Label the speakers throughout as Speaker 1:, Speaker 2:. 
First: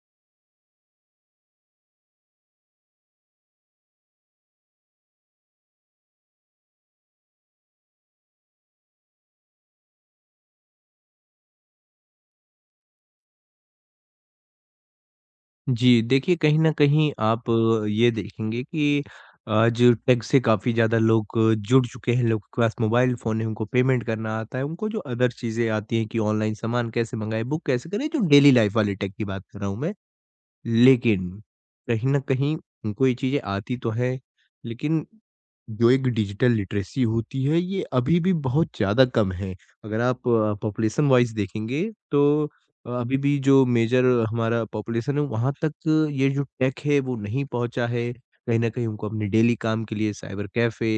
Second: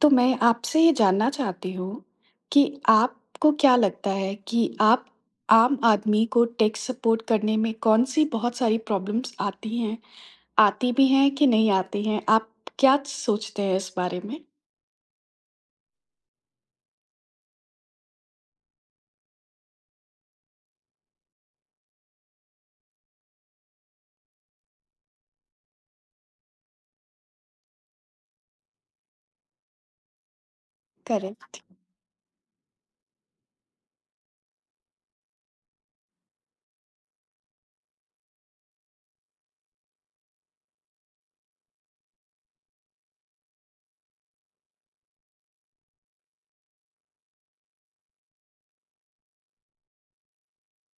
Speaker 1: तो मैं आपसे ये जानना चाहती हूँ कि आपको क्या लगता है कि आप आम आदमी को टेक सपोर्ट करने में कौन-सी बहुत सारी प्रॉब्लम्स आती हैं? आती भी हैं कि नहीं आती हैं? आप क्या सोचते हैं इस बारे में?
Speaker 2: जी, देखिए कहीं न कहीं आप ये देखेंगे कि आज टेक से काफ़ी ज़्यादा लोग जुड़ चुके हैं। लोगों के पास मोबाइल फ़ोन है, उनको पेमेंट करना आता है, उनको जो अदर चीज़ें आती हैं कि ऑनलाइन सामान कैसे मँगाएँ, बुक कैसे करें, जो डेली लाइफ़ वाली टेक की बात कर रहा हूँ मैं। लेकिन
Speaker 1: करेक्ट।
Speaker 2: कहीं न कहीं उनको ये चीज़ें आती तो हैं, लेकिन जो एक डिजिटल लिटरेसी होती है ये अभी भी बहुत ज़्यादा कम है। अगर आप पॉपुलेशन वाइज़ देखेंगे तो अभी भी जो मेजर हमारा पॉपुलेशन है वहाँ तक ये जो टेक है वो नहीं पहुँचा है। कहीं न कहीं उनको अपने डेली काम के लिए साइबर कैफ़े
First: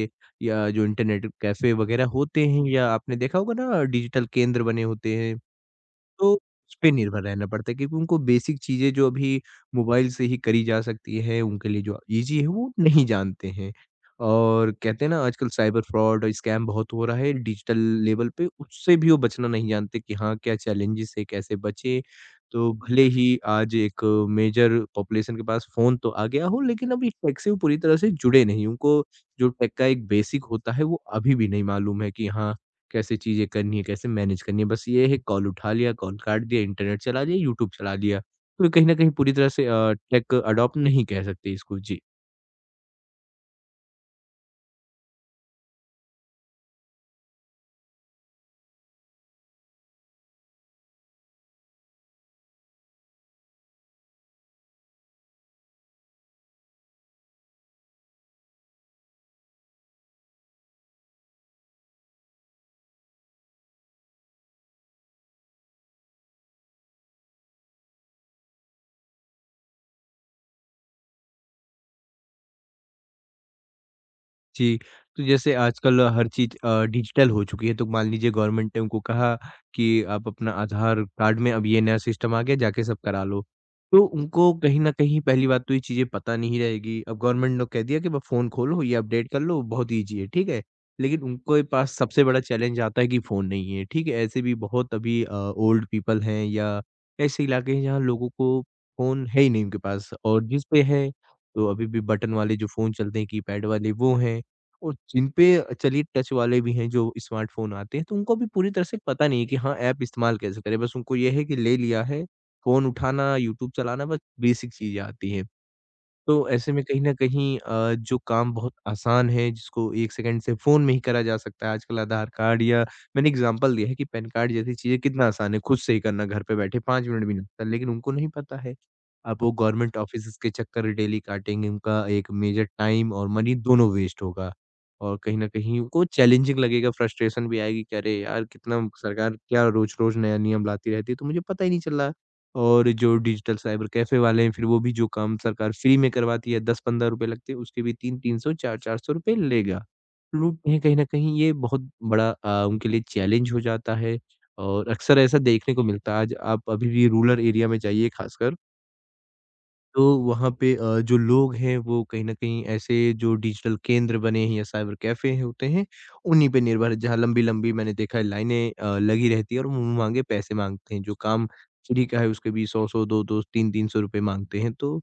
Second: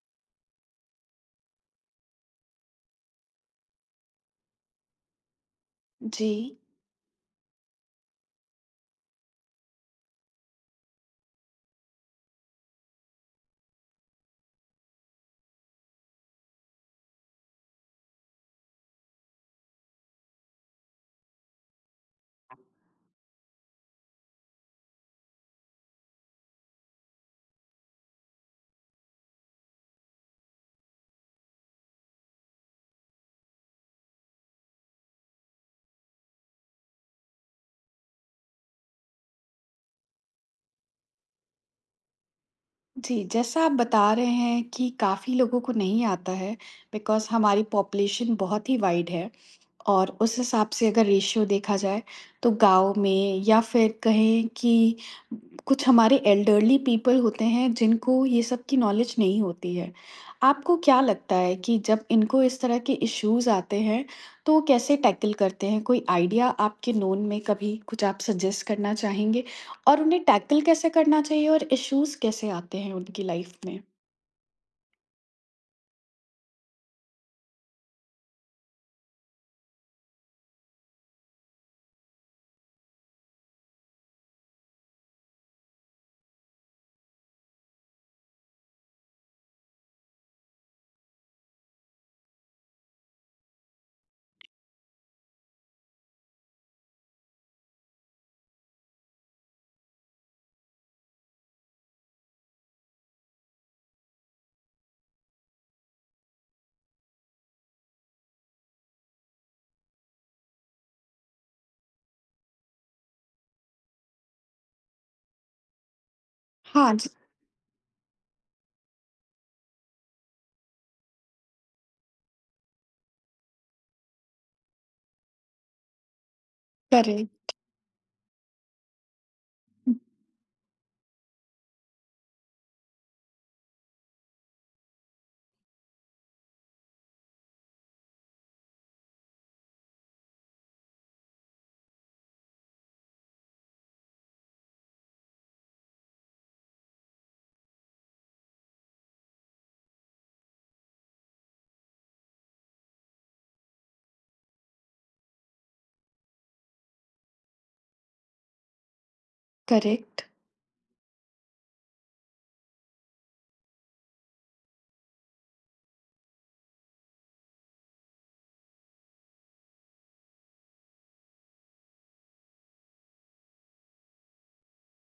Speaker 2: या जो इंटरनेट कैफ़े वग़ैरह होते हैं या आपने देखा होगा ना डिजिटल केंद्र बने होते हैं।
Speaker 1: जी।
Speaker 2: तो उसपे निर्भर रहना पड़ता है क्योंकि उनको बेसिक चीज़ें जो अभी मोबाइल से ही करी जा सकती है, उनके लिए जो ईज़ी है वो नहीं जानते हैं। और कहते हैं ना आजकल साइबर फ्रॉड और स्कैम बहुत हो रहा है डिजिटल लेवल पे, उससे भी वो बचना नहीं जानते कि हाँ, क्या चैलेंजेज़ है, कैसे बचें? तो भले ही आज एक मेजर पॉपुलेशन के पास फ़ोन तो आ गया हो लेकिन अभी टेक से वो पूरी तरह से जुड़े नहीं। उनको जो टेक का एक बेसिक होता है वो अभी भी नहीं मालूम है कि हाँ, कैसे चीज़ें करनी है, कैसे मैनेज करनी है। बस ये है कॉल उठा लिया, कॉल काट दिया, इंटरनेट चला लिया, यूट्यूब चला लिया। तो कहीं न कहीं पूरी तरह से टेक अडॉप्ट नहीं कह सकते इसको। जी।
Speaker 1: जी, जैसा आप बता रहे हैं कि काफ़ी लोगों को नहीं आता है, बिकॉज़ हमारी पॉपुलेशन बहुत ही वाइड है। और उस हिसाब से अगर रेशियो देखा जाए, तो गाँव में या फिर कहें कि कुछ हमारे एल्डरली पीपल होते हैं जिनको ये सब की नॉलेज नहीं होती है। आपको क्या लगता है कि जब इनको इस तरह के इश्यूज़ आते हैं, तो कैसे टैकल करते हैं? कोई आइडिया आपके नोन में कभी कुछ आप सजेस्ट करना चाहेंगे? और उन्हें टैकल कैसे करना चाहिए और इश्यूज़ कैसे आते हैं उनकी लाइफ़ में?
Speaker 2: जी, तो जैसे आजकल हर चीज़ डिजिटल हो चुकी है, तो मान लीजिए गवर्नमेंट ने उनको कहा कि आप अपना आधार कार्ड में अब ये नया सिस्टम आ गया, जाके सब करा लो। तो उनको कहीं न कहीं पहली बात तो ये चीज़ें पता नहीं रहेगी। अब गवर्नमेंट ने कह दिया कि ब फ़ोन खोलो, ये अपडेट कर लो, बहुत ईज़ी है, ठीक है? लेकिन उनके पास सबसे बड़ा चैलेंज आता है कि फ़ोन नहीं है, ठीक है? ऐसे भी बहुत अभी ओल्ड पीपल हैं या ऐसे इलाके हैं जहाँ लोगों को फ़ोन है ही नहीं उनके पास और जिस पे है, तो अभी भी बटन वाले जो फ़ोन चलते हैं, कीपैड वाले वो हैं। और जिन पे चलिए टच वाले भी हैं जो स्मार्टफ़ोन आते हैं, तो उनको भी पूरी तरह से पता नहीं है कि हाँ, ऐप इस्तेमाल कैसे करें? बस उनको ये है कि ले लिया है, फ़ोन उठाना, यूट्यूब चलाना बस बेसिक चीज़ें आती हैं। तो ऐसे में
Speaker 1: हाँ
Speaker 2: कहीं
Speaker 1: जी,
Speaker 2: न कहीं जो काम बहुत आसान है, जिसको 1 सेकंड से फ़ोन में ही करा जा सकता है, आजकल आधार कार्ड या मैंने एग्ज़ाम्पल दिया है कि पैन कार्ड जैसी चीज़ें कितना आसान है, खुद से ही करना घर पे बैठे 5 मिनट भी नहीं
Speaker 1: करेक्ट,
Speaker 2: लगता, लेकिन उनको नहीं पता है। अब वो गवर्नमेंट ऑफ़िसेज़ के चक्कर डेली काटेंगे, उनका एक मेजर टाइम और मनी दोनों वेस्ट होगा और कहीं न कहीं उनको चैलेंजिंग लगेगा, फ्रस्ट्रेशन भी आएगी कि अरे यार! कितना सरकार क्या रोज़-रोज़ नया नियम लाती रहती है, तो मुझे पता ही नहीं चल रहा। और जो डिजिटल साइबर कैफ़े वाले हैं, फिर वो भी जो काम सरकार फ्री में करवाती है, 10-15 रुपए लगते हैं, उसके भी 3-300 4-400 रुपए लेगा। लोग कहीं कहीं न कहीं ये बहुत बड़ा उनके लिए चैलेंज हो जाता है और अक्सर ऐसा देखने को मिलता है। आज आप अभी भी रूरल एरिया में जाइए खासकर। तो
Speaker 1: करेक्ट।
Speaker 2: वहाँ पे जो लोग हैं वो कहीं न कहीं ऐसे जो डिजिटल केंद्र बने हैं या साइबर कैफ़े होते हैं, उन्हीं पे निर्भर है जहाँ लंबी-लंबी मैंने देखा है लाइनें लगी रहती है और मुँह माँगे पैसे माँगते हैं, जो काम फ्री का है उसके भी 100-100 2-2 3-300 रुपए माँगते हैं। तो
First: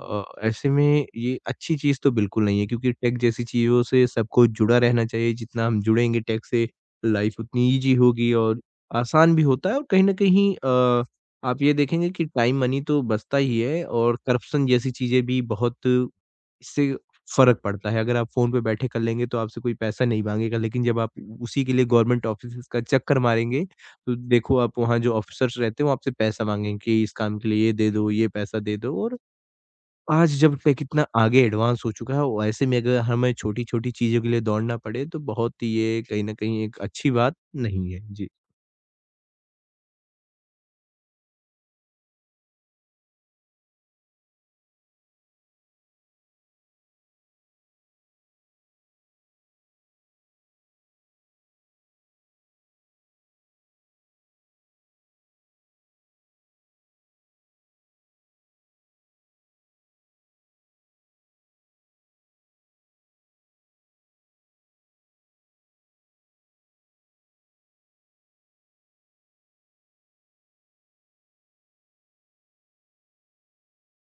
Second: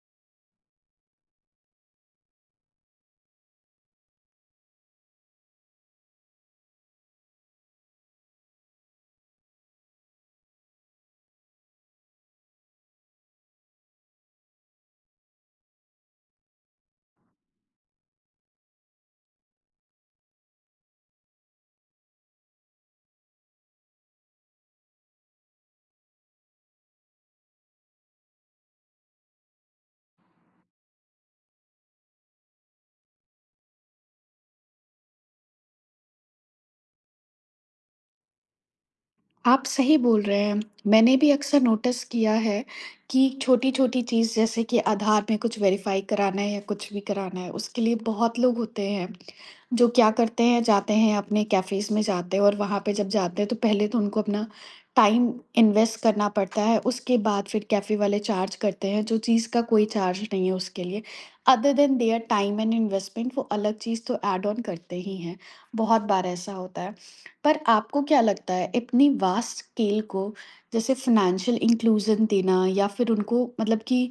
Speaker 2: ऐसे में ये अच्छी चीज़ तो बिल्कुल नहीं है क्योंकि टेक जैसी चीज़ों से सबको जुड़ा रहना चाहिए, जितना हम जुड़ेंगे टेक से लाइफ़ उतनी ईज़ी होगी और आसान भी होता है और कहीं न कहीं आप ये देखेंगे कि टाइम मनी तो बचता ही है और करप्शन जैसी चीज़ें भी बहुत इससे फ़र्क पड़ता है। अगर आप फ़ोन पे बैठे कर लेंगे तो आपसे कोई पैसा नहीं माँगेगा, लेकिन जब आप उसी के लिए गवर्नमेंट ऑफ़िसेज़ का चक्कर मारेंगे, तो देखो आप वहाँ जो ऑफ़िसर्स रहते हैं वो आपसे पैसा माँगेंगे कि इस काम के लिए ये दे दो, ये पैसा दे दो और आज जब पे कितना आगे एडवांस हो चुका है और ऐसे में अगर हमें छोटी-छोटी चीज़ों के लिए दौड़ना पड़े तो बहुत ही ये कहीं न कहीं एक अच्छी बात नहीं है। जी।
Speaker 1: आप सही बोल रहे हैं। मैंने भी अक्सर नोटिस किया है कि छोटी-छोटी चीज़, जैसे कि आधार में कुछ वेरीफ़ाई कराना है या कुछ भी कराना है, उसके लिए बहुत लोग होते हैं, जो क्या करते हैं, जाते हैं अपने कैफ़ेज़ में जाते हैं, और वहाँ पे जब जाते हैं तो पहले तो उनको अपना टाइम इन्वेस्ट करना पड़ता है, उसके बाद फिर कैफ़े वाले चार्ज करते हैं, जो चीज़ का कोई चार्ज नहीं है उसके लिए। Other than their time and investment, वो अलग चीज़ तो ऐड ऑन करते ही हैं। बहुत बार ऐसा होता है। पर आपको क्या लगता है, इतनी वास्ट स्केल को, जैसे फाइनेंशियल इंक्लूजन देना या फिर उनको मतलब कि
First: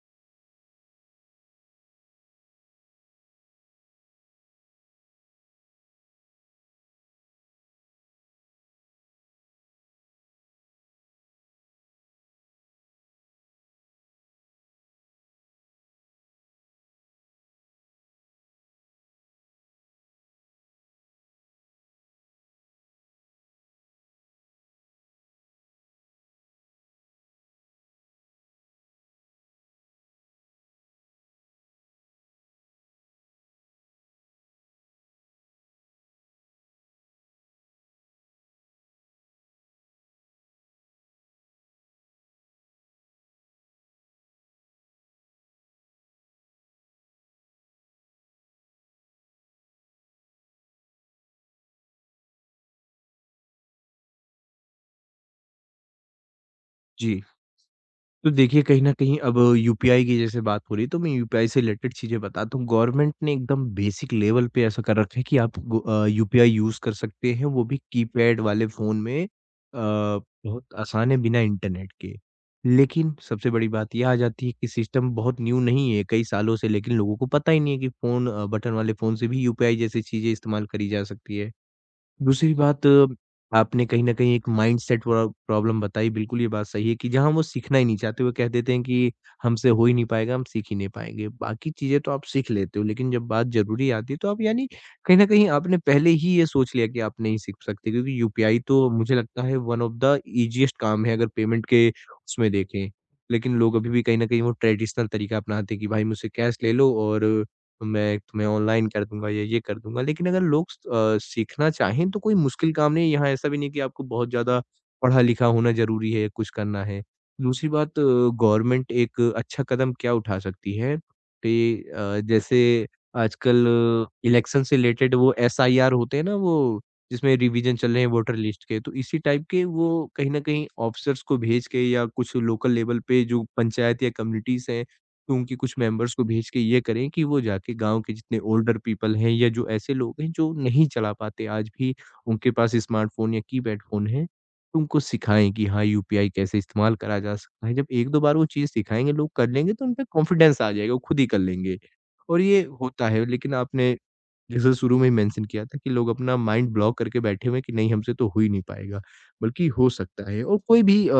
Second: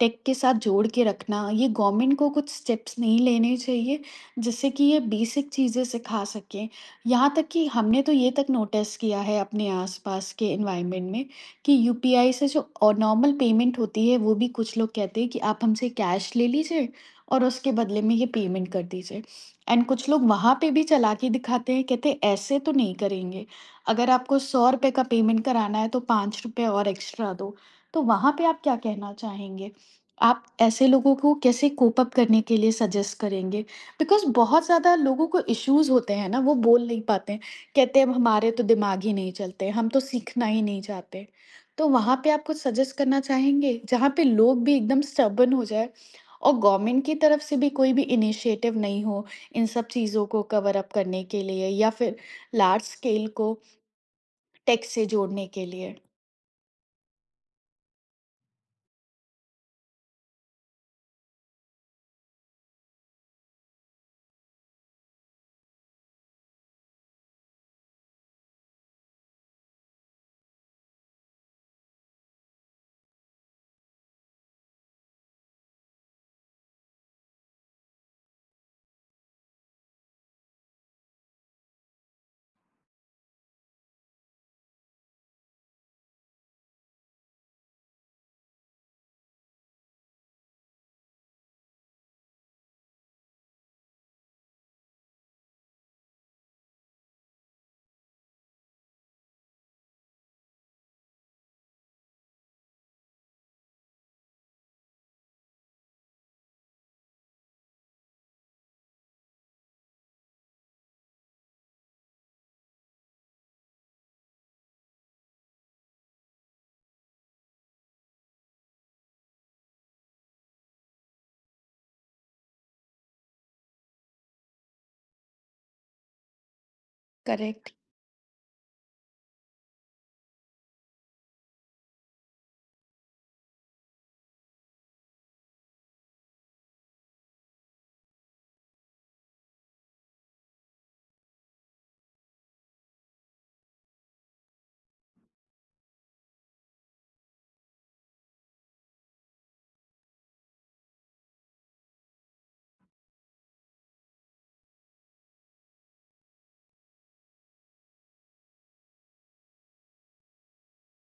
Speaker 1: टेक के साथ जोड़ के रखना, ये गवर्नमेंट को कुछ स्टेप्स नहीं लेने चाहिए, जिससे कि ये बेसिक चीज़ें सिखा सकें? यहाँ तक कि हमने तो ये तक नोटिस किया है अपने आसपास के एनवायरनमेंट में कि यूपीआई से जो और नॉर्मल पेमेंट होती है, वो भी कुछ लोग कहते हैं कि आप हमसे कैश ले लीजिए और उसके बदले में ये पेमेंट कर दीजिए। एंड कुछ लोग वहाँ पे भी चालाकी दिखाते हैं, कहते हैं, ऐसे तो नहीं करेंगे। अगर आपको ₹100 का पेमेंट कराना है तो ₹5 और एक्स्ट्रा दो। तो वहाँ पे आप क्या कहना चाहेंगे? आप ऐसे लोगों को कैसे कोप अप करने के लिए सजेस्ट करेंगे? बिकॉज़ बहुत ज़्यादा लोगों को इश्यूज़ होते हैं ना, वो बोल नहीं पाते हैं। कहते हैं, "अब हमारे तो दिमाग ही नहीं चलते, हम तो सीखना ही नहीं चाहते।" तो वहाँ पे आप कुछ सजेस्ट करना चाहेंगे? जहाँ पे लोग भी एकदम स्टबर्न हो जाएँ और गवर्नमेंट की तरफ से भी कोई भी इनिशिएटिव नहीं हो, इन सब चीज़ों को कवर अप करने के लिए या फिर लार्ज स्केल को टेक से जोड़ने के लिए।
Speaker 2: जी, तो देखिए कहीं न कहीं अब यूपीआई की जैसे बात हो रही है तो मैं यूपीआई से रिलेटेड चीज़ें बताता हूँ। गवर्नमेंट ने एकदम बेसिक लेवल पे ऐसा कर रखा है कि आप यूपीआई यूज़ कर सकते हैं वो भी कीपैड वाले फ़ोन में। बहुत आसान है बिना इंटरनेट के। लेकिन सबसे बड़ी बात ये आ जाती है कि सिस्टम बहुत न्यू नहीं है कई सालों से लेकिन लोगों को पता ही नहीं है कि बटन वाले फ़ोन से भी यूपीआई जैसी चीज़ें इस्तेमाल करी जा सकती है। दूसरी बात आपने कहीं न कहीं एक माइंडसेट प्रो प्रॉब्लम बताई, बिल्कुल ये बात सही है कि जहाँ वो सीखना ही नहीं चाहते, वो कह देते हैं कि हमसे हो ही नहीं पाएगा, हम सीख ही नहीं पाएँगे। बाकी चीज़ें तो आप सीख लेते हो, लेकिन जब बात ज़रूरी आती है तो आप यानी कहीं न कहीं आपने पहले ही ये सोच लिया कि आप नहीं सीख सकते क्योंकि यूपीआई तो मुझे लगता है वन ऑफ द ईज़ीएस्ट काम है अगर पेमेंट के उसमें देखें। लेकिन लोग अभी भी कहीं न कहीं वो ट्रेडिशनल तरीका अपनाते हैं कि भाई मुझसे कैश ले लो और तो मैं तुम्हें ऑनलाइन कर दूँगा या ये कर दूँगा। लेकिन अगर लोग सीखना चाहें तो कोई मुश्किल काम नहीं है, यहाँ ऐसा भी नहीं है कि आपको बहुत ज़्यादा पढ़ा-लिखा होना ज़रूरी है, कुछ करना है। दूसरी बात गवर्नमेंट एक अच्छा कदम क्या उठा सकती है कि जैसे आजकल इलेक्शन से रिलेटेड वो एसआईआर होते हैं ना वो, जिसमें
Speaker 1: करेक्ट,
Speaker 2: रिवीजन चल रहे हैं वोटर लिस्ट के, तो इसी टाइप के वो कहीं न कहीं ऑफिसर्स को भेज के या कुछ लोकल लेवल पे जो पंचायत या कम्युनिटीज़ हैं तो उनके कुछ मेंबर्स को भेज के ये करें कि वो जाके गाँव के जितने ओल्डर पीपल हैं या जो ऐसे लोग हैं जो नहीं चला पाते आज भी उनके पास स्मार्टफ़ोन या कीपैड फ़ोन है, तो उनको सिखाएँ कि हाँ, यूपीआई कैसे इस्तेमाल करा जा सकता है। जब 1-2 बार वो चीज़ सिखाएँगे, लोग कर लेंगे तो उन पे कॉन्फिडेंस आ जाएगा, वो खुद ही कर लेंगे। और ये होता है लेकिन आपने जैसे शुरू में ही मेंशन किया था कि लोग अपना माइंड ब्लॉक करके बैठे हुए हैं कि नहीं हमसे तो हो ही नहीं पाएगा, बल्कि हो सकता है और कोई भी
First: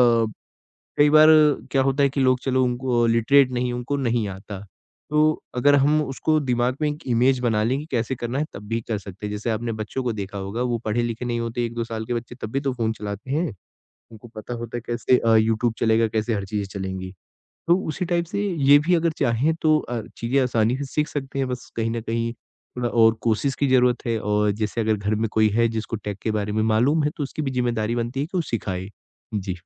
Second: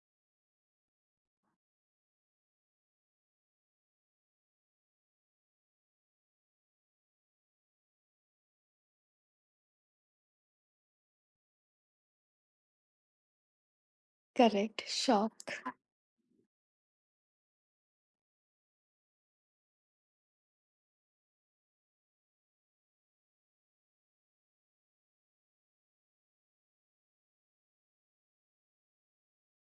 Speaker 2: कई बार क्या होता है कि लोग चलो उनको लिटरेट नहीं उनको नहीं आता। तो अगर हम उसको दिमाग में एक इमेज बना लें कि कैसे करना है तब भी कर सकते हैं। जैसे आपने बच्चों को देखा होगा वो पढ़े-लिखे नहीं होते 1-2 साल के बच्चे तब भी तो फ़ोन चलाते हैं। उनको पता होता है
Speaker 1: करेक्ट,
Speaker 2: कैसे
Speaker 1: श्योर।
Speaker 2: यूट्यूब चलेगा, कैसे हर चीज़ें चलेंगी। तो उसी टाइप से ये भी अगर चाहें तो चीज़ें आसानी से सीख सकते हैं बस कहीं न कहीं थोड़ा और कोशिश की ज़रूरत है और जैसे अगर घर में कोई है जिसको टेक के बारे में मालूम है तो उसकी भी ज़िम्मेदारी बनती है कि वो सिखाए। जी।